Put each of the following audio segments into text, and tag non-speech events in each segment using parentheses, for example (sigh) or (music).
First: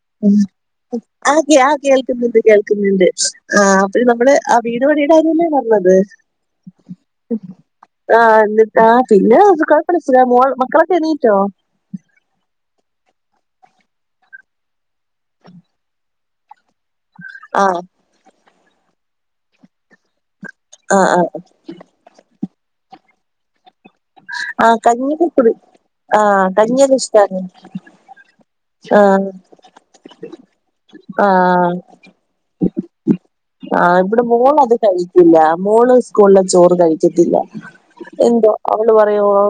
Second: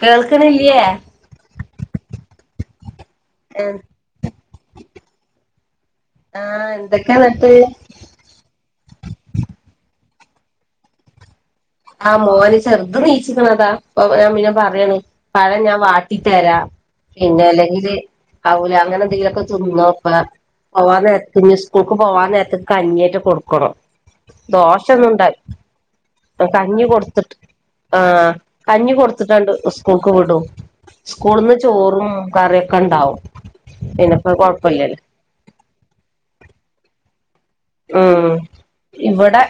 കേൾക്ക്ണില്ല്യേ? ആ കേൾക്കുന്നുണ്ട് കേൾക്കുന്നുണ്ട് ആ അ നമ്മള് ആ വീട് പണിയുടെ കാര്യല്ല ആഹ് എന്തൊക്കെയാന്നിട്ട് ആഹ. എന്നിട്ടാ പിന്നെഴ മോ മക്കളൊക്കെ എണീറ്റോ ആഹ് മോന് ചെറുത് നീച്ചിക്കുന്നതാ ഞാൻ മന്നെ പറയണ പഴ ഞാൻ കട്ടിത്തരാ പിന്നെ ആ അല്ലെങ്കിൽ അവല് അങ്ങനെ എന്തെങ്കിലുംമൊക്കെ തിന്നോ അപ്പ ആ പോവാൻ ആ നേരത്തി സ്കൂൾക്ക് പോവാാന നേരത്തി കഞ്ഞിയേറ്റ് കൊടുക്കണം ആ ദോശൊന്നും കഞ്ഞി ഓക്കേ ഉണ്ടായി കുടിക്കും ആ കഞ്ഞി ഇഷ്ടാൻ ആ കഞ്ഞി കൊടുത്തിട്ടുണ്ട് സ്കൂൾക്ക് വിടും ആ സ്കൂളിൽ നിന്ന് ചോറും കറിയൊക്കെണ്ട് ഉണ്ടാവും ആഹ ഇവിടെ പിന്നെപ്പോ മോള അത് കൊഴപ്പില്ലല്ലോ കഴിക്കില്ല മോള് സ്കൂളിൽ ചോറ് കഴിക്കത്തില്ല ഉം എന്തോ അവൾ ഇവിടെ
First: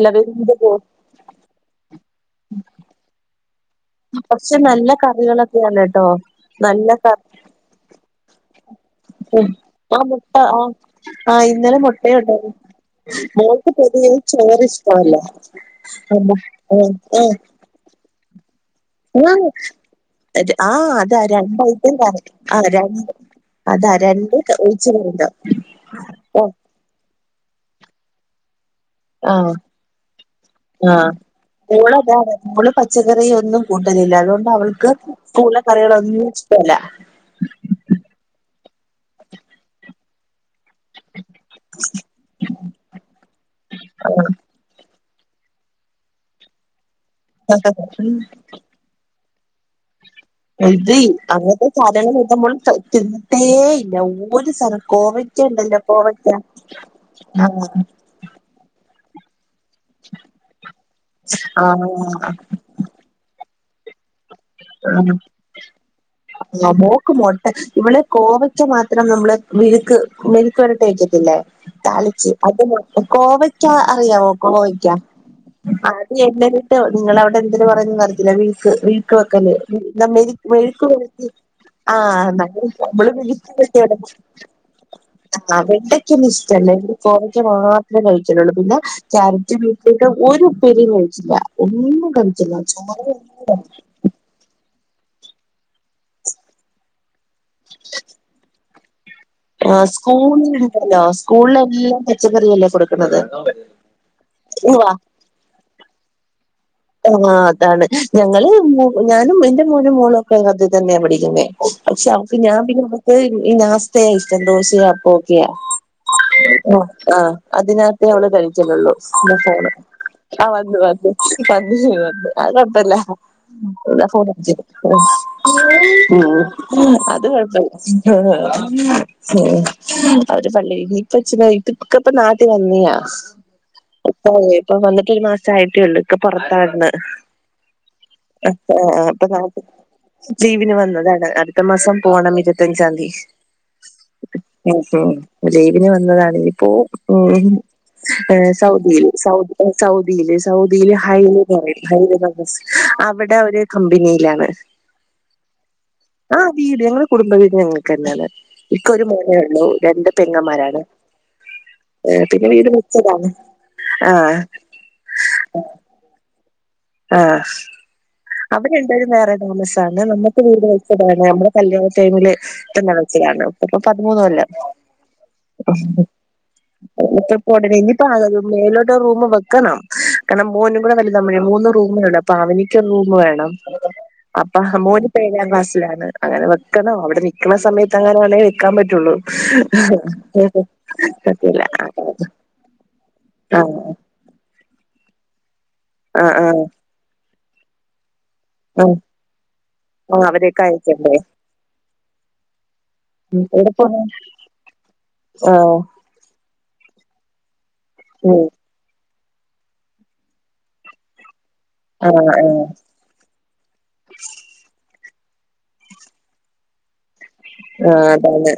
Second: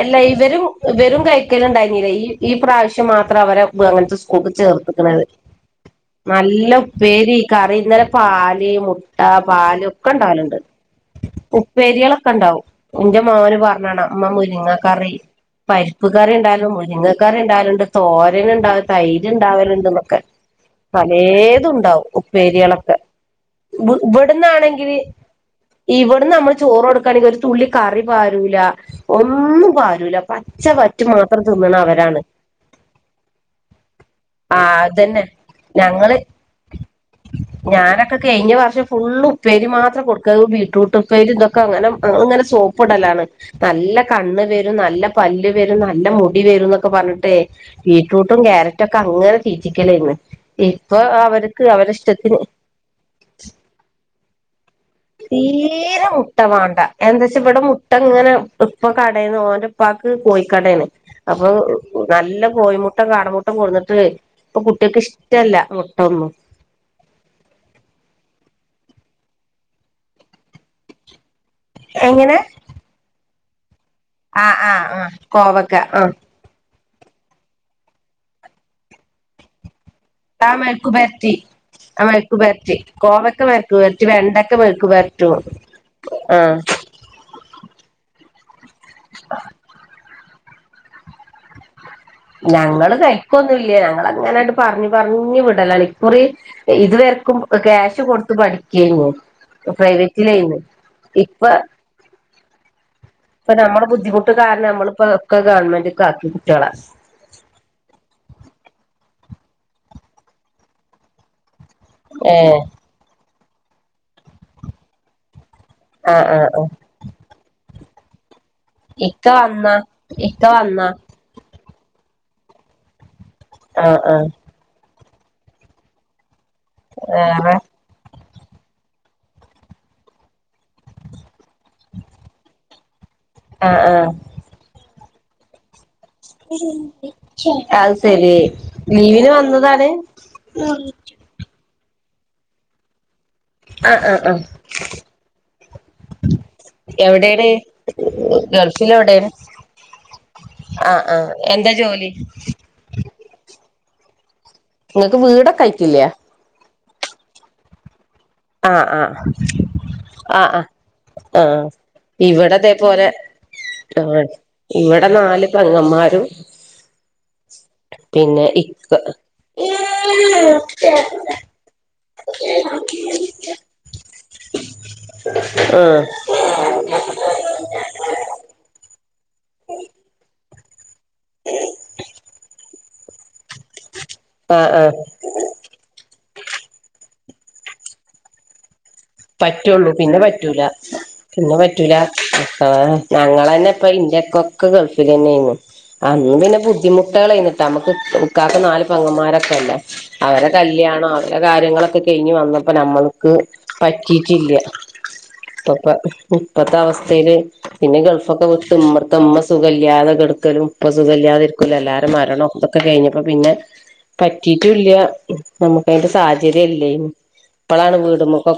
എല്ല ഇവരും ഇവരും കഴിക്കല് ഉണ്ടായിരുന്നില്ല ഈ ഈ പ്രാവശ്യം മാത്രം അവരെ അങ്ങനത്തെ സ്കൂൾ പക്ഷെ നല്ല ചേർതകിനത് കറികളൊക്കെയാണ് കേട്ടോ നല്ല ഉപ്പേരി കറി ഇന്നലെ പാൽ മുട്ട പാല് ആ ഒക്കെ മുട്ട ഉണ്ടാവലുണ്ട് ആ ആ ഇന്നലെ ഉപ്പേരിയള ക്കെ മുട്ടയുണ്ടായിരുന്നു ഉണ്ടാവും. എന്റെ മോന് മോൾക്ക് പറഞ്ഞാണ് പൊതുവെ അമ്മ ചോറ് മുലങ്ങക്കറി ഇഷ്ടമല്ല പരിപ്പ് ആ കറി മു- ഉണ്ടായിലും ആ മുരിങ്ങ ആ, കറി ണ്ടുണ്ട്, തോരന്, ഉണ്ട തൈര്, ആ ഉണ്ടാവരുണ്ട്ന്നൊക്കെ, അത് ആ അതാ രണ്ട് പലതു, ഐറ്റം ഉണ്ടാവും, കറി ആ ഉപ്പേരികളൊക്കെ. രണ്ട് അതാ രണ്ട് ഇവിടുന്നാണെങ്കിൽ, ഒഴിച്ചുകറിണ്ടാവും ഇവിടുന്ന്, ഓ നമ്മള്, ചോറ്, കൊടുക്ക ണെങ്കിൽ, ഒരു, തുള്ളി, കറി പ, രുല. ആ ഒന്നും, പാലൂല, പച്ച, ആ വറ്റു, മാത്രം, തിന്നണം, അവരാണ്. ല്ല, അതുകൊണ്ട്, ആ അവൾക്ക്, അതന്നെ ഞങ്ങള് പൂലക്കറികളൊന്നും, ഇഷ്ടല്ല. ഞാനൊക്കെ, കഴിഞ്ഞ, വർഷം, ഫുള്ള്, ഉപ്പേരി, മാത്രം, കൊടുക്ക ബീറ്റ്റൂട്ട് ഉപ്പരി ഇതൊക്കെ അനെങ്ങനെ സോപ്പടലാണ് നല്ല കണ്ണ് വരും നല്ല പല്ല് വരും നല്ല മുടി വരും എന്നൊക്കെ പറഞ്ഞിട്ടേ ബീട്രൂട്ടും കക്യാരറ്റൊക്കെ അങ്ങനെ തീട്ടിക്കേലെർന്ന ഇത് അങ്ങനത്തെ സ്ഥലങ്ങൾ എത്തുമ്പോ തിട്ടേ ഇല്ല ഒരു സ്ഥലം തീരെ മുട്ട വേണ്ട എന്താ വച്ചാ ആ ഇവിടെ മുട്ട ഇങ്ങനെ ഇപ്പൊ കാ ഓന്റെപ്പാക്ക് കോഴിക്കട അപ്പൊ ആ നല്ല കോഴമുട്ട കാടമുട്ട ഇം കൊന്നിട്ടേ ആ മോക്ക് മൊട്ട ഇവിടെ കോവ ഒക്ക മാത്രം നമ്മള് വിര്ക്ക് മെലുക്ക് വരട്ടക്കത്തില്ലേ തളിച്ച എങ്ങനെ അ കോവക്കാ അറിയാം ആഹ് ആഹ് നോക്കോയ്ക്കത് ആഹ് കോവക്ക ആഹ് നിങ്ങള അവിടെ എതര് പറയന്ന് അറിത്തില്ല വീക്ക് വീക്ക് വെക്കല്ലേ ആ മെഴ്ക്ക് മെഴുക്ക് പുരട്ടി പെരട്ടി ആ ആഹ മെഴുക്ക് പെരട്ടി നമ്മള് കോവക്ക മെഴുക്ക് വിള പെരട്ടി വെണ്ടക്ക മെഴുക്ക് പെരട്ടും ആ വെണ്ടക്കന്നും ആഹ് ഇഷ്ടല്ലേ കോവക്കാ മാത്രമേ കഴിക്കലുള്ളൂ പിന്നെ ക്യാരറ്റ് ബീറ്റ്റൂട്ട് ഒരു ഫെരിഹച്ചില്ല ഉ ഞങ്ങള് കഴിക്കൊന്നുംല്ല ഞങ്ങള അങ്ങനായിട്ട് പറഞ്ഞഞ് പറഞ്ഞു വിടലണ് ഇകുറി ഇതൂവർക്കും ക്യാഷ് കൊടുത്ത പഠിക്കും (inaudible) ആ സ്കൂളിൽ ഉണ്ടല്ലോ ഇപ്പൊ സ്കൂളില എല്ലാം പച്ചക്കറി എല്ലാം കൊടുക്കും ഇപ്പൊ നമ്മുടെ ബുദ്ധിമുട്ട് കാരണം നമ്മിപ്പോ ഒക്കെ ഗവൺമെന്റ് ഒക്ക ആക്കി കുട്ടികളെ ആ അതാണ് ഞങ്ങള് ഞാനും എന്റെ മോനും മോളും ഒക്കെ അദ്യ തന്നെയ പഠിക്കുന്നേ പക്ഷെ അവക്ക് ഏ ഞാൻ പിന്നെ അവിക്ക് ഈ നാസ്തയാ ഇഷ്ടം ദോശയാ അപ്പൊക്കെയാ ആഹ് ആഹ് ആഹ് ആ ആ അതിനത്തെ അവൾ കഴിക്കു ല്ലോ ഇക്ക എ ഫോണ് വന്നാ ഇക്ക ആ് വത് വന്നാ വ പ വ അഴപ്പല്ല ഉ ആഹ് അത് ആഹ് വേറെ കൊഴപ്പല്ല അവര് പള്ളി നീപ്പച്ചഛ ഇപ്പക്കപ്പ നാട്ടിൽ വന്നിയാ ആഹ് ആഹ് ഉപ്പേ ഇപ്പ വന്നിട്ട് ഒരു മാസയിട്ടേള്ളൂ. പുറത്തായിരുന്നു അത് ശരി അപ്പൊ ആ ലീവിന് ഇപ്പം നാട്ട് വന്നതാണ് ലീവിന് ആഹ് വന്നതാണ് അടുത്ത മാസം പോണം ഇരുപത്തഞ്ചാതി. അ ആ ആ ഉം ഉം ലീവിന് വന്നതാണ് ഇതിപ്പോ ഉം എവിടെയാണ് ഹേ ഗൾഫിൽ സൗദില് എവിടെയാണ് സൗ സൗദില് സൗ ദീല് ആഹ് ആഹ് എന്താ ഹൈല്ന്ന്പറയും ജോലി ഹൈല് (unintelligible) അവിടെ ഒരു കമ്പനിയിലാണ്. ങ്ങക്ക് വീടൊക്കെ ആയിറ്റില്ലേ. ഞങ്ങൾ കുടുംബവീട് ഞങ്ങൾക്ക് തന്നെയാണ് ആഹ് ഇക്ക ഒരു ആഹ് മോനേ ഉള്ളു രണ്ട് ആഹ് ആഹ് പെങ്ങമാരാണ്. ആഹ് ഏ പിന്നെ വീട് വെച്ചതാണ്. ആ ആഹ് ഇവടെ നാല് പെങ്ങന്മാരും ആ പിന്നെ അവര് ഇക്ക രണ്ട്പേരും വേറെ താമസാണ് നമ്മുക്ക് വീട് വെച്ചതാണ് നമ്മുടെ കല്യാണ ടൈമില് തന്നെ വച്ചയാ. ഇപ്പപ്പം പതിമൂന്ന് കൊല്ല ആഹ് (unintelligible) ഇനിഞ്ഞിപ്പം അതൊന്നും മേലോട്ട് ഒരു റൂം വെക്ക ക്കണം കാരണം മോനും കൂടെ വലുതാവുമ്പഴേ മൂന്ന് റൂമേ ഉള്ളു അപ്പം അവനിക്ക് ഒരു റൂമ് വേണം. അപ്പ ആഹ് ആഹ് മോനിപ്പം ഏഴാം ക്ലാസ്സിലാണ് അങ്ങനെ വെക്കണം അവിടെ നി ക്കണ സമയത്ത് എങ്ങാനും ആണെങ്കിൽ വെക്കാൻ പ പറ്റുള്ളൂ പിന്നെ പറ്റൂല പിന്നെ പറ്റില്ല പറ്റൂല ആ ഞങ്ങളെന്നെപ്പ ഇന്റെ ഇക്കൊക്കെ ഗൾഫിൽനന്നെനി ആ അന്ന് ആ പിന്നെ ബുദ്ധിമുട്ടേളേനിട്ടോ നമുക്ക് ഇക്കാക്ക് നാല് ആ പൊങ്ങന്മാരൊക്കെല്ലേ ആ അവരെടെ അവരെയൊക്കെ കല്യാണം അയക്കണ്ടേ അവരുടെ കാര്യങ്ങളൊക്കെ കഴിഞ് വന്നപ്പോ നമ്മൾക്ക് എവിടെ പോണു പറ്റിട്ടില്ല ആ ഇപ്പൊപ്പോ ഇപ്പത്തെ അവസ്ഥയില് പിന്നെ ഉം ഗൾഫൊക്കെവിട്ടു ഇവിട്ത്തേ ഇമ്മ സുഖല്ലാതെ കെടക്കലും ഇപ്പ സുഖല്ലാതെ ഇ എല്ലാരെ ആ ആ മരണം ഇതൊക്കെ കഴിഞ്ഞപ്പോ പിന്നെ പറ്റീട്ടുല്ല നമുക്കതിന്റെ സാഹചര്യം ഇല്ലേനി ഇപ്പളാണ് വീട്മ്മ ര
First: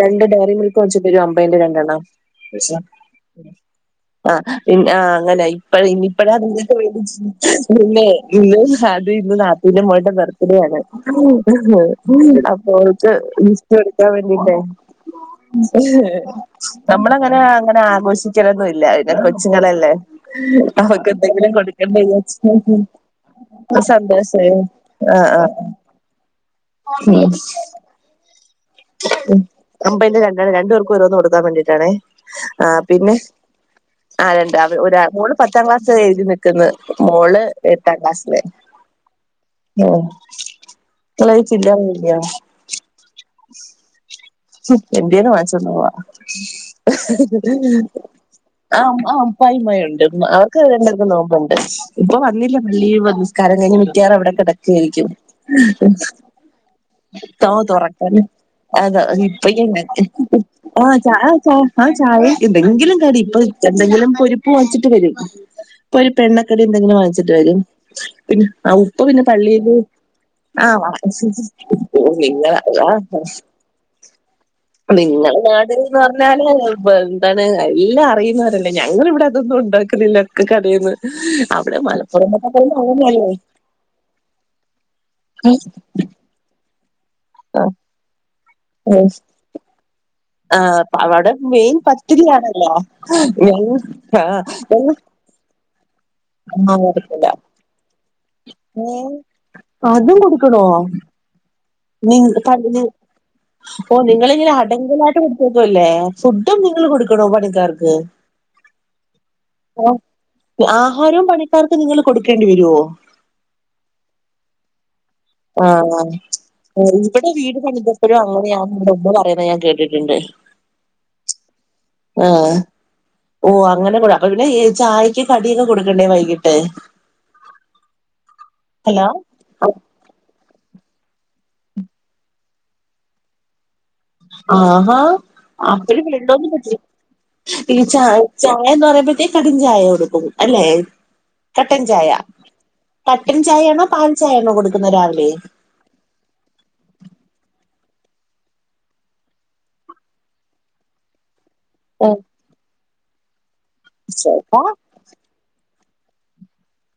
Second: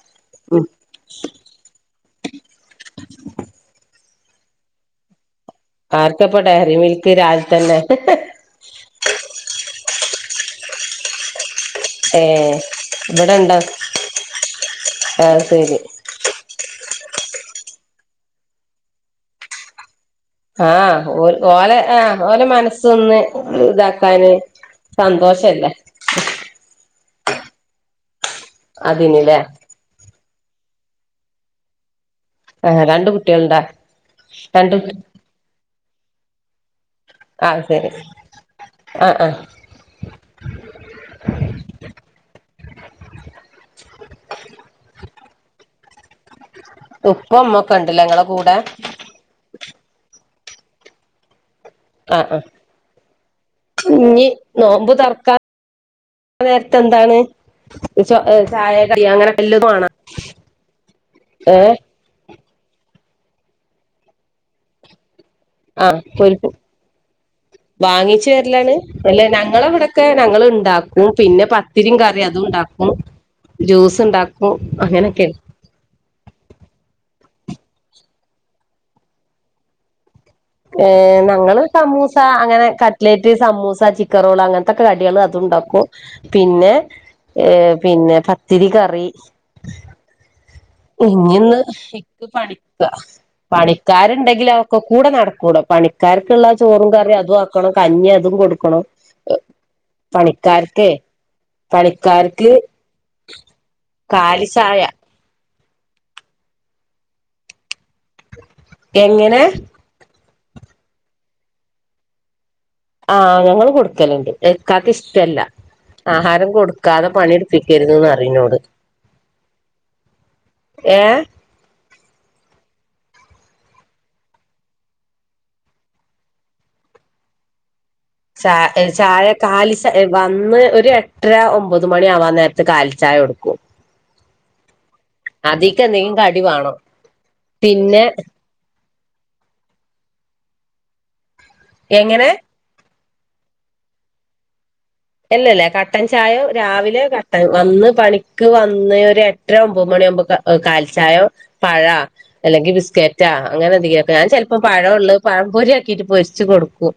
രണ്ട് ഡയറി ഉം മിൽക്ക് വെടിച്ചിതരും അമ്പൈന്റെ രണ്ടണ്ണം. (unintelligible) ആ പിന്ന ആ അങ്ങനായി. ഇനിപ്പഴേ ആർക്കപ്പ അതക്കേ ഡയറി മിൽക്ക് രാവിലെ വേടിച്ചിട്ട് തന്നെ ഇന്നെ ഇന്ന് അത് ഇന്ന് നാത്തൂന്റെ മോള്ടെ ബർത്ത്ഡേ യാണ്. ഏ അപ്പൊ ഓക്ക് ഇവിടെണ്ടോ ഗിഫ്റ്റ് കൊടുക്കാൻ വേണ്ടിട്ടേ അത് ശരി നമ്മളങ്ങനെ അങ്ങനെ ആഘോഷി ക്കലൊന്നും ഇല്ല പിന്നെ കൊച്ചുങ്ങളല്ലേ. ആഹ് അവക്ക് ഓ എന്തെങ്കിലും ഓല ആ കൊടുക്കണ്ടേ ഓല വിചാരിച്ച് മനസ്സൊന്ന് ഇതാക്കാന് സന്തോഷായോ സന്തോ ന്തോഷല്ലേ. ഉം അതിന് ല്ലേ ഉം അമ്പൈന്റെ രണ്ടാ രണ്ടു പേർക്കും ഓരോന്ന് കൊടുക്കാൻ വേണ്ടിട്ടാണേ. ആ ആഹ് രണ്ട് പിന്നെ കുട്ടികള്ണ്ടാ ആ രണ്ട് ഒരാ മോന് പത്താം ക്ലാസ് എഴുതി നിക്ക്ന്ന്. മോള് ആഹ് ശരി എട്ടാം ക്ലാസില്. ആഹ് ആഹ് ആ ങ്ങള് എന്താ ചേർത്താൻ വൈകിയോ? പിറ്റേന്ന് വാങ്ങിച്ചോണ്ടവാ ഉപ്പ ഉമ്മൊക്കെ ഉണ്ടല്ലേ (unintelligible) ഇങ്ങളെ കൂടെ ആ ഉപ്പായും ഉമ്മായും ആയി. ണ്ട് അവർക്ക് രണ്ട് പേർക്കും നോബുണ്ട്. ഇപ്പൊ ആഹ് ആഹ് വന്നില്ല പള്ളിയിൽ നിസ്കാരം കഴിഞ്ഞ് മിക്കവാറും ഇഞ്ഞി അവിടെ കിടക്കായിരിക്കും. ആ നേരത്ത് എന്താണ് ചോ ചായ കടി അങ്ങനെ എല്ലതും പയ്യന്നെ വാണോ ആ ആ ഏഹ് ആ ചായ എന്തെങ്കും എന്തങ്കിലും കടി ഇപ്പൊ എന്തെങ്കിലും പൊരിപ്പ് വാങ്ങച്ചിട്ട് വരും. ഇപ്പൊ ആഹ് ഒരു പൊരിപ്പ് എണ്ണക്കടി എന്തെങ്കിലും വാങ്ങിച്ചിട്ട് വരും വാങ്ങിച്ചു പിന്നെ ആ വരലാണ് ഉപ്പ അല്ല പിന്നെ ഞങ്ങളെ പള്ളിയില് ഇവിടൊക്കെ ഞങ്ങള് ആഹ് ഇണ്ടാക്കും വാപ്പച്ചി പിന്നെ പത്തിരിയും കറിയും അതും പോവില്ല ഉണ്ടാക്കും ആ ഹാ. ജ്യൂസ് ഇണ്ടാ നിങ്ങളെ നാട്ന്ന് പറഞ്ഞാല് എന്താണ് എല്ലാം അറിയുന്നവരല്ലേ ഞങ്ങള് ഇവിടെ അതൊന്നും ഉണ്ടാക്കുന്നില്ല. ഒക്കെ ഏ കടേന്ന് ഞങ്ങൾ അവിടെ സമൂസ മലപ്പുറം എന്നൊക്കെ അങ്ങനെ പറയുമ്പോ കട്ലേറ്റ് സമൂസ ചിക്കൻ റോള് അങ്ങനത്തെക്കെ കടികൾ ഉ അങ്ങനെയല്ലേ ഉൺണ്ടാക്കും പിന്നെ പിന്നെ പത്തിരി കറി ആഹ് അവിടെ ഇങ്ങന്ന് മെയിൻ ഇക്ക് പത്തിരിയാണല്ലോ പണിക്ക ഞങ്ങ ആഹ് പണിക്കാരുണ്ടെങ്കിലും അവൊക്കെ കൂടെ നടക്കും കൂട പണിക്കാർക്കുള്ള ഞങ്ങ ചോറും കറിയും കൊടുക്കില്ല അതും ആക്കണം കഞ്ഞി അതും കൊടുക്കണം ഏഹ് അതും കൊടുക്കണോ? പണിക്കാർക്കേ പണിക്കാർക്ക് നിങ്ങള് കാലി ഇങ്ങനെ ചായ അടങ്കലായിട്ട് കൊടുത്തേ ഫുഡും നിങ്ങൾ കൊടുക്കണോ പണിക്കാർക്ക് എങ്ങനെ? ആഹാരവും പണിക്കാർക്ക് നിങ്ങൾ കൊടുക്കേ ആഹ് ഞങ്ങള് കൊടുക്കലണ്ട് ഇക്കാക്ക് ഇഷ്ട ഇല്ല ആഹ് ആഹാരം കൊടുക്കാതെ ഇവിടെ പണി വീട് എടുപ്പിക്കരുതുന്ന് പണിതപ്പോഴും പറയുംന്നോട് അങ്ങനെയാണ് ഇവിടെ ഉമ്മ പറയുന്നത് ഞാൻ കേട്ടിട്ടുണ്ട് ഏ ആഹ് ഓ അങ്ങനെ കൊട അപ്പ പിന്നെ ചായയ്ക്ക് കടിയൊക്കെ കൊടുക്കണ്ടേ വൈകിട്ട് ച ഹലോ ചായ കാലി ചാ വന്ന് ഒര് ഒരു എട്ടര ഒമ്പത് മണി ആവാൻ നേരത്ത് കാലിചായ കൊടുക്കും ആഹാ അ അതിക്ക് വണ്ട എന്തെങ്കിലും കടി (unintelligible) പറ്റില്ല വേണം ഈ ച പിന്നെ ചായന്ന് പറയ്മ്പ പിന്നെ കടും ചായ കൊടുക്കും അല്ലെ കട്ടൻ ചായ എങ്ങനെ കട്ടൻ ചായയാണോ പാൽ ചായ ആണോ കൊടുക്ക് ഇല്ല ഇല്ല കട്ടൻ ചായോ രാവിലെയോ കട്ടൻ വന്ന് പണിക്ക് വന്ന് ഒരു എട്ടര ഒമ്പത് മണിയാവുമ്പോ കാ കാലിച്ചായ പഴാ അല്ലെങ്കിൽ ബിസ്ക്കറ്റാ അങ്ങനെ എന്തെങ്കിലൊക്കെ ഞാൻ ചിലപ്പോ ചേട്ടാ പഴം ഉള്ളത് പഴംപൊരി ആക്കി പൊരിച്ച് കൊടുക്കും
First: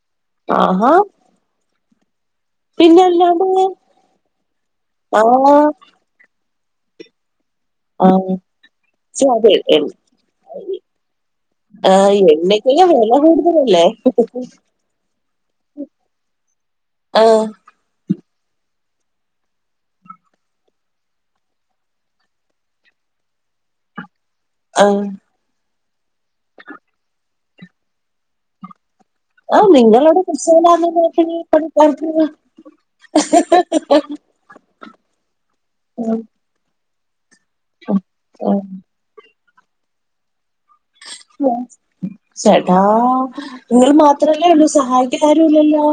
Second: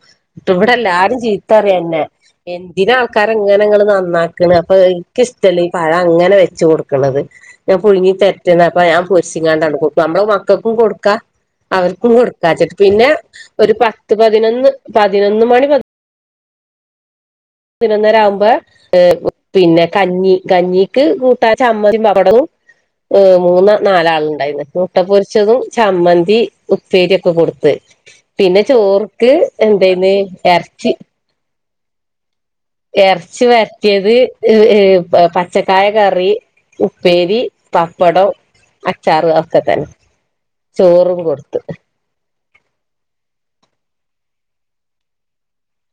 ഇവിടെ ആഹാ എല്ലാരും ചീത്തറിയന്നെ എ എന്തിനാ ആൾക്കാരെ പിന്നല്ലാണ്ട് ഇങ്ങനെങ്ങള് നന്നാക്കണ് അപ്പൊ എനിക്ക് ആ ഇഷ്ടല്ലേ ഈ പഴ അങ്ങനെ വെച്ച് കൊടുക്കണത് ഞാൻ ആ പുഴുങ്ങി തെറ്റേ അപ്പൊ (unintelligible) ഛെ, അത് ഞാൻൊരിശങ്ങാണ്ടാണ് കൊടുക്ക നമ്മള മക്കൾക്കും കൊടുക്കാം ആ, അവർക്കും കൊടുക്കാച്ചിട്ട് എണ്ണയ്ക്കൊക്കെ പിന്നെ വില ഒരു കൂടുതലല്ലേ പത്ത് പതിനൊന്ന് പതിനൊന്ന് മണിമുതലെ - ആ പതിനൊന്നര ആവുമ്പ- പിന്നെ കഞ്ഞി കഞ്ഞിക്ക് കൂട്ടാ ചമ്മയും പപ്പടവും ഓ മൂന്ന് നാലാളു ആ മുട്ട പൊരിച്ചതും, ചമ്മന്തി, ഉപ്പേരി ഒക്കെ കൊടുത്ത് പിന്നെ ചോറ്- ആ നിങ്ങളോട് കുശാലാന്നു നോക്കി പണിക്കാർക്ക് ഇറച്ചി വരറ്റിയത് പച്ചക്കായ ആ, കറി ഉപ്പേരി പപ്പടം ആ, ആ. അച്ചാറ് ഒക്കെ തന്നെ ചോറും കൊടുത്ത് ശെടാ നിങ്ങള് മാ മാത്രല്ലേ ഉള്ളൂ സഹായിക്കാൻ ആരുല്ലല്ലോ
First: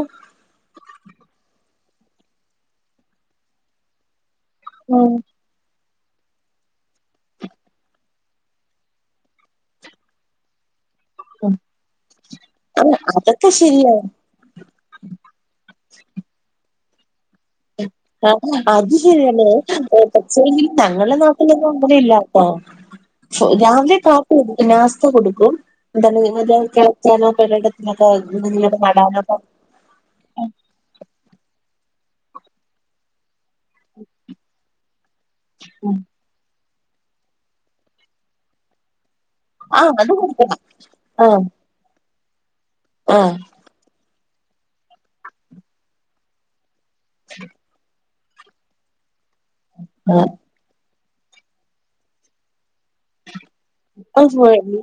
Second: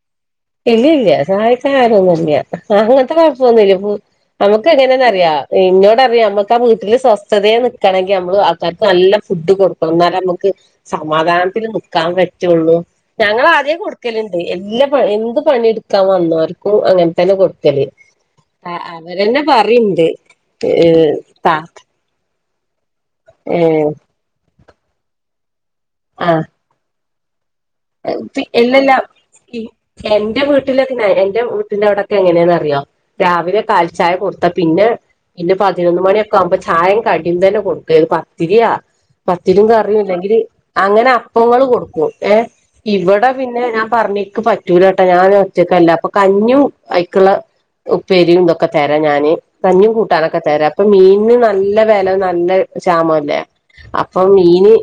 ഇല്ല ഇല്ല സഹായിക്ക ആരൊന്നുംല്ല അങ്ങനത്തെ കുഴപ്പൊന്നുല്ല മ് നമുക്ക് ആ, എങ്ങനെയാന്ന് അറിയാം ഇങ്ങോ എനിക്കറിയാം നമ്മക്ക് ആ വീട്ടില് സ്വസ്ഥതയെ നിക്കണെങ്കിൽ നമ്മള് ആൾക്കാർക്ക് നല്ല ഫുഡ്- കൊടുക്കണം എന്നാലെ നമുക്ക് ആ, സമാധാനത്തിൽ നിക്കാൻ പറ്റുള്ളൂ ഞങ്ങള് അതൊക്കെ ആദ്യേ ശരിയാണ് കൊടുക്കല്ണ്ട് എല്ലാ പ ഏ എടുക്കാൻ വന്നവർക്കും അങ്ങനെ കൊടുക്കല് ആ അത് അവരെന്നെ ശരിയന്നെ പറയ്ണ്ട് പക്ഷേങ്കില് ഏ ഞങ്ങള്ടെ താ നാട്ടിലൊന്നും അങ്ങനെ ഇല്ല ആ ഏ രാവിലെ കാപ്പി കൊടുക്കും നാസ്ത കൊടുക്കും എന്താന്ന് വിചാരിച്ചാ ചിലപ്പോഴേക്കേ ഇല്ലല്ല എന്റെ വീട്ടിലൊക്കെ നേരെ എൻറെ വീട്ടിന്റെ അവിടെ എങ്ങനെയന്നറിയാം രാവിലെ കാലിച്ചായ കൊടുത്ത പിന്നെ പിന്നെ പതിനൊന്ന് മണിയൊക്കെ ആവുമ്പോ ചായേം കടിം തന്നെ കൊടുക്കരുത് പത്തിരിയാ പത്തിരിം ആ കറിം അത് ഇല്ലെങ്കില് കൊടുക്കണം അങ്ങനെ ആ അപ്പങ്ങള് കൊടുക്കും ഏ ഇവിടെ പിന്നെ ഞാൻ പറഞ്ഞെക്ക് പറ്റൂലട്ടാ ഞാൻ ഒറ്റക്കല്ല അപ്പൊ കഞ്ഞു അയ്ക്കുള്ള ഉപ്പേരിയും ഇതൊക്കെ തരാം ഞാന് കഞ്ഞിയും ആ കൂട്ടാനൊക്കെ തരാം അപ്പൊ മീ ന് നല്ല വെല നല് ശാമംല്ലേ ആ അപ്പം മീന്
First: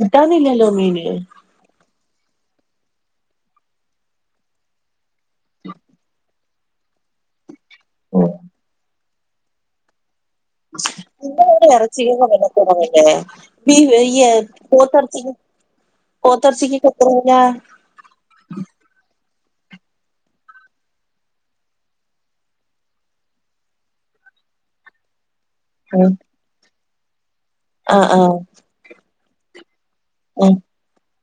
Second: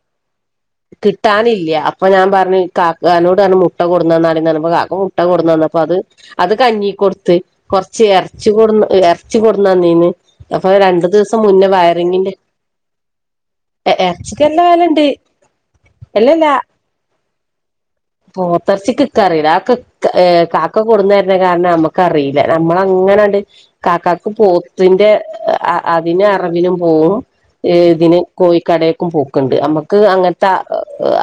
കിട്ടാനില്ലല്ലോ മീന് കിട്ടാനില്ല അപ്പൊ ഞാൻ പറഞ്ഞ് ഈ കാക്കാനോടാണ് മുട്ട കൊട്ന്നാടിന്ന് പറഞ്ഞൊ കാക്ക മുട്ട കൊടുന്ന്തന്നപ്പൊ അത് അത് കഞ്ഞി കൊടുത്ത്. കൊർച്ച് എർച്ചി കൊടു എർച്ചി കൊടുന്നാന്നീന്. നിങ്ങളെ അവിടെ ഇറച്ചിക്കൊക്കെ വില കൊറവല്ലേ ഈ എറച്ചിക്കെല്ല പോത്ത് വെലണ്ട് ഇറച്ചി പോത്തർചിക്കൊക്കെ പോത്തെർച്ചിക്ക് അറിയില്ല. ആ കാക്ക കൊടുന്നരുന്ന കാരണം നമുക്കറിയില്ല. നമ്മള അങ്ങനെണ്ട് കാക്ക പോത്തിൻ്റെ അതിന് അറവിനും പോവും. ആ ഇതിന് ആ കോഴിക്കടേക്കും പോക്കുണ്ട് അമ്മക്ക് ക്ക് അങ്ങനത്തെ ആ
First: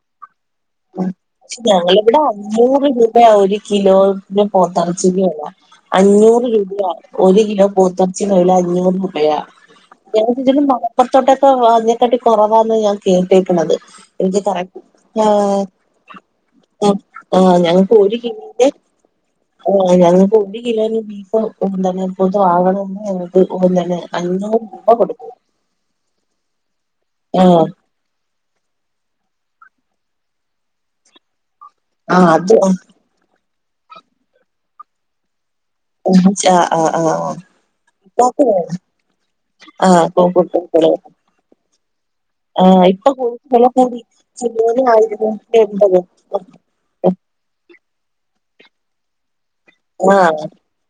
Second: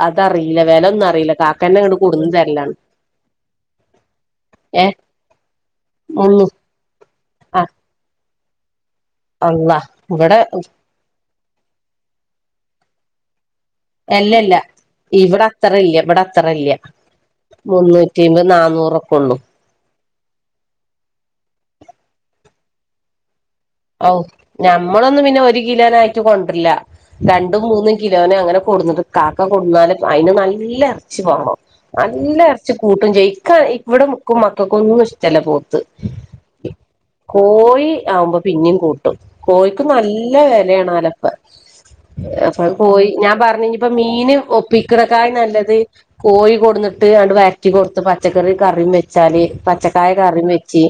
അതറിയില്ല. വില ഒന്നും അറിയില്ല. പക്ഷെ കാക്കന്നെ ഇങ്ങട് ഞങ്ങളിവിടെ കൊടുന്ന് തരലാണ് അഞ്ഞൂറ് രൂപയാ ഒരു കിലോ ഏ പോത്തർച്ചിൻ്റെ വില. മുന്നു അഞ്ഞൂറ് രൂപ. ഒരു കിലോ പോത്തർച്ചി കയ്യില അഞ്ഞൂർ രൂപ. അളള ഞാൻ കര്തി മലപുറത്തോട്ട് അതിനക്കാട്ടിലും കുറവാ ഞാൻ കേട്ടേക്ക്ണത്. ഇൻക്ക് അല്ലല്ല കറക്റ്റ് ഇവിടെ ആഹ് അത്ര ഇല്ല. ഇവിടെ അത്ര ഇല്ല. മുന്നൂറ്റമ്പത് നാന്നൂറൊക്കെ ഒളളു. ആ ഞങ്ങക്ക് ഒരു കിലോന് ബീഫ് എന്താണ് ഇവട്ന്ന് വാങ്ങണകിൽ ഔ ഞമ്മളൊന്നും പിന്നെ ഒരു കിലോനായിറ്റ് കൊണ്ടില്ല. രണ്ടും ആഹ് മൂന്നും കിലോനെ അങ്ങനെ കൊടുന്നിട്ട് കാക്ക കൊടുന്നാല് അതിന് നല്ല ഇറച്ചി വാണം. ആഹ് നല്ല അത് ഇറച്ചികൂട്ടും ചെയ്യും. ഇക്ക ഇവിടെ ഇൻക്കും മക്കൾക്കും ഒന്നും ഇഷ്ടല്ല പോത്ത് ആഹ് ആഹ് ആഹ് കോഴി ആവുമ്പോ ഇപ്പാക്ക് വേണം പിന്നിം കൂട്ടും. കോഴിക്ക് ആഹ് നല്ല കോഴിക്കോട് വെലേണേലൊപ്പൊ. അപ്പൊ ആഹ് കോഴി. ഇപ്പൊ ഞാൻ കുഴിച്ച് പറഞ്ഞു വില ഞ്ഞിപ്പ കൂടി മീന് കിലോന് ഒപ്പിക്ക്ണക്കായും ആയിരത്തി നല്ലത് എൺപത് കോഴി കൊട്ന്ന് ട്ട്. ആണ്ട് വര്റ്റി കൊട്ത്ത്. പച്ചക്ക റി കറിം വെച്ചാല്. പച്ചക്കായ ആഹ് കറിം വെച്ച്.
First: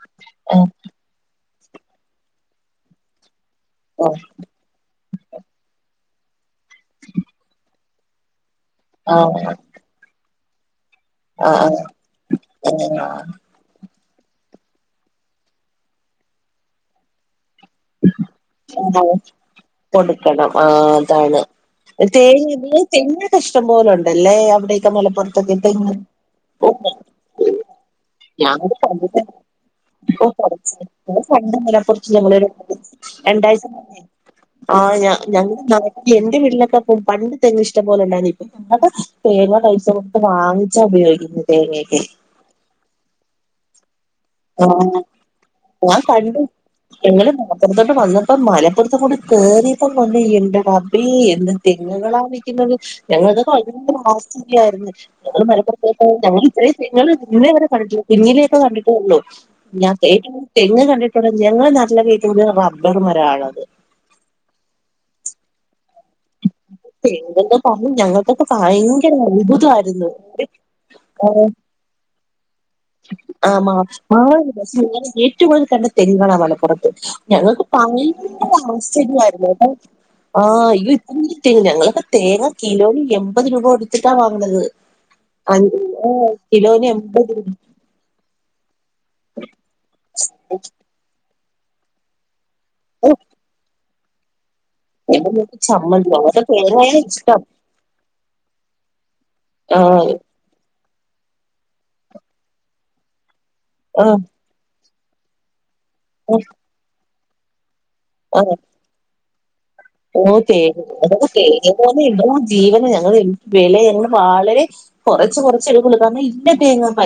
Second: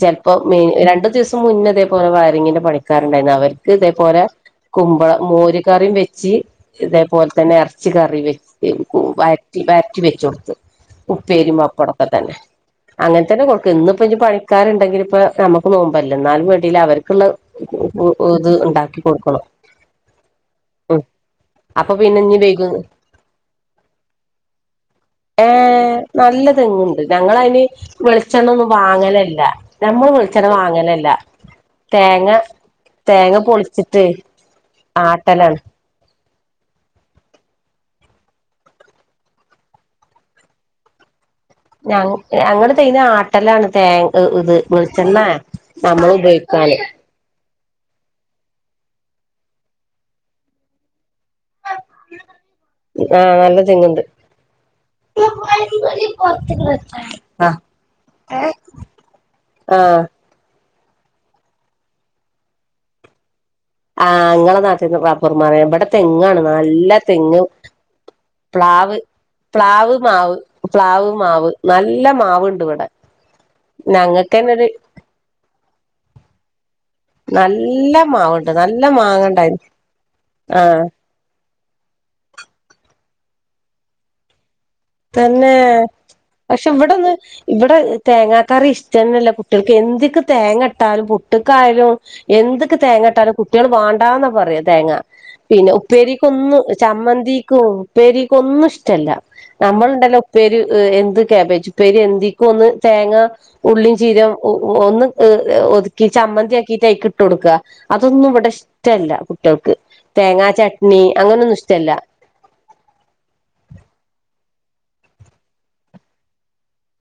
ചെൽപ്പോ ആഹ് രണ്ട് ദിവസം മുന്നേ ഇതേ തേപോലെ വയറിങ്ങിന്റെ പണിക്കാര്ണ്ടായിരുന്നു. അവർക്ക് ഇതേപോലെ കുമ്പളം മോരുകറിം വെച്ച് ച്ച് ഇറച്ചി ഇതേപോലെ തന്നെ എർച്ചി കറി വെച്ച്. ആഹ് വര്റ്റി വര്റ്റി വെച്ചൊട്ത്ത്. ആഹ് ഉപ്പേരി പപ്പടൊക്കെ തന്നെ. ആഹ് അങ്ങൻ തന്നെ കൊടുക്കല്. ഇന്ന് ഇപ്പ ഇപ്പ പണിക്കാരുണ്ടെങ്കിൽ ഇപ്പ നമുക്ക് നോമ്പല്ലേ. ഇന്നാലും വേണ്ടില അവർക്ക്ളളത്. ഉ ഉ ഇത് ഉണ്ടാക്കി ആഹ് കൊടുക്കണം. കൊടുക്കണം ആ ഉം അതാണ്. അപ്പൊ പിന്നെ ഇനി തേങ്ങ നീ വൈകും തെങ്ങൊക്കെ ഇഷ്ടം പോലെണ്ടല്ലേ. അവിടൊക്കെ മലപ്പുറത്തൊക്കെ തെങ്ങ്. ണ്ട്. ഞങ്ങള അതിന് വെളിച്ചെണ്ണ ഞാൻ ഒന്നും പണ്ട് വാങ്ങലല്ല. ഞമ്മൾ ഓ വെളിച്ചെണ്ണ കുറച്ച് വാങ്ങലല്ല. തേങ്ങ (unintelligible) തേങ്ങ പൊളിച്ചിട്ട് ആട്ടലാണ് എന്റെ വീട്ടിലൊക്കെ പോ പണ്ട തെങ്ങ് ഇഷ്ടം പോലെ ഉണ്ടായിന്ന്. ഇപ്പ തേങ്ങ പൈസ കൊടുത്ത് വാങ്ങിച്ചാ ഉപയോഗിക്കുന്നത്. ഞ തേങ്ങയൊക്കെ ഞങ്ങള് ടെ തേങ്ങ ആട്ടല്ലാണ്. തേ ഇത് ആ വെളിച്ചെണ്ണ നമ്മൾ ഉപയോഗിക്കാന്. പുറത്തോട്ട് വന്നപ്പോ മലപ്പുറത്തങ്ങോട്ട് കൂടി കേറിയപ്പം എന്റെ റ ബെ എന്ത് തെങ്ങുകളാണ് നിൽക്കുന്നത്. ആഹ് ഞങ്ങളത് നല്ല ഭയങ്കര തെങ്ങുണ്ട് ആസ്തിയായിരുന്നു ഞ മലപ്പുറത്തോട്ട് ഞങ്ങള് ഇത്രം തെങ്ങ്കൾ ഇന്നേ ആഹ് വരെ കണ്ടിട്ടില്ല. കുഞ്ഞിലെ ആഹ് ഒക്കെ കണ്ടിട്ടൊല്ലു. ള്ളൂ. ഞാൻ കേ തെങ്ങ് കണ്ടിട്ടുണ്ട്. ഞങ്ങളെ നാട്ടിലൊക്കെ കൂടുതൽ റബ്ബർ മരാണ്ളളത്. ആ. ങ്ങളെ നാട്ട്ക്ക് റബ്ബർ മരാണ്. ഇവിടെ തെങ്ങാണ്. നല്ല തെങ്ങ് തെങ്ങെന്ന് പറഞ്ഞു ഞങ്ങൾക്കൊക്കെ പ്ലാവ് ഭയങ്കര പ്ലാവ് അത്ഭുതമായിരുന്നു മാവ്. പ്ലാവ് മാവ്. നല്ല മാവ് ആ. മാ ഒരു (unintelligible) ഏറ്റവും കൂടുതൽ കണ്ട തെങ്ങുകളാ മലപുറത്ത്. ഞങ്ങൾക്ക് നല്ല മാവുണ്ട് ഭയങ്കര നല്ല ആശ്ചര്യമായിരുന്നു. മാങ്ങണ്ടായിരുന്നു ട്ടോ. ആ. ആഹ് (unintelligible) (unintelligible) ഞങ്ങളക്ക് തേങ്ങ കിലോയിൽ എൺപത് രൂപ കൊടുത്തിട്ടാ വാങ്ങണത്. തന്നെ. പക്ഷെ ഇവിടൊന്ന് എൺപത് ഇവിടെ തേങ്ങാക്കറി ഇഷ്ടന്നല്ല കുട്ട്യൾക്ക്. എന്തിക്ക് തേങ്ങ ഇട്ടാലും പു ട്ട്ക്കായാലും എന്തിക്ക് തേങ്ങട്ടാലും കുട്ടികൾ വാണ്ടാന്നാ പറയ. തേങ്ങ. എനിക്ക് പിന്നെ ചമ്മന്തി അതൊക്കെ ഉപ്പേരിക്കൊന്നും തേങ്ങയാണ് ഇഷ്ടം ചമ്മന്തിക്കും ഉപ്പേരിക്ക് ഒന്നും ഇഷ്ടല്ല. ആ നമ്മളിണ്ടല്ലോ ഉപ്പേര് എന്ത് കാബേജ് ഉപ്പേരി എന്തിക്കു ഒന്ന് തേങ്ങ ഉള്ളിയും ആ ചീര ഒന്ന് ഒതുക്കി ചമ്മന്തിയാക്കിയിട്ട് ഐക്ക് ഇട്ട് കൊടുക്ക അതൊന്നും ആ ഇവിടെ ഇഷ്ടല്ല കുട്ട്യൾക്ക് ഓ തേങ്ങാ ചട്നി അങ്ങനൊന്നും ഇഷ്ടല്ല (unintelligible) ഞങ്ങള് വില ഞങ്ങൾ വളരെ കുറച്ച് കുറച്ച് എടുക്കൊള്ളു കാരണം ഇല്ല തേങ്ങ (unintelligible)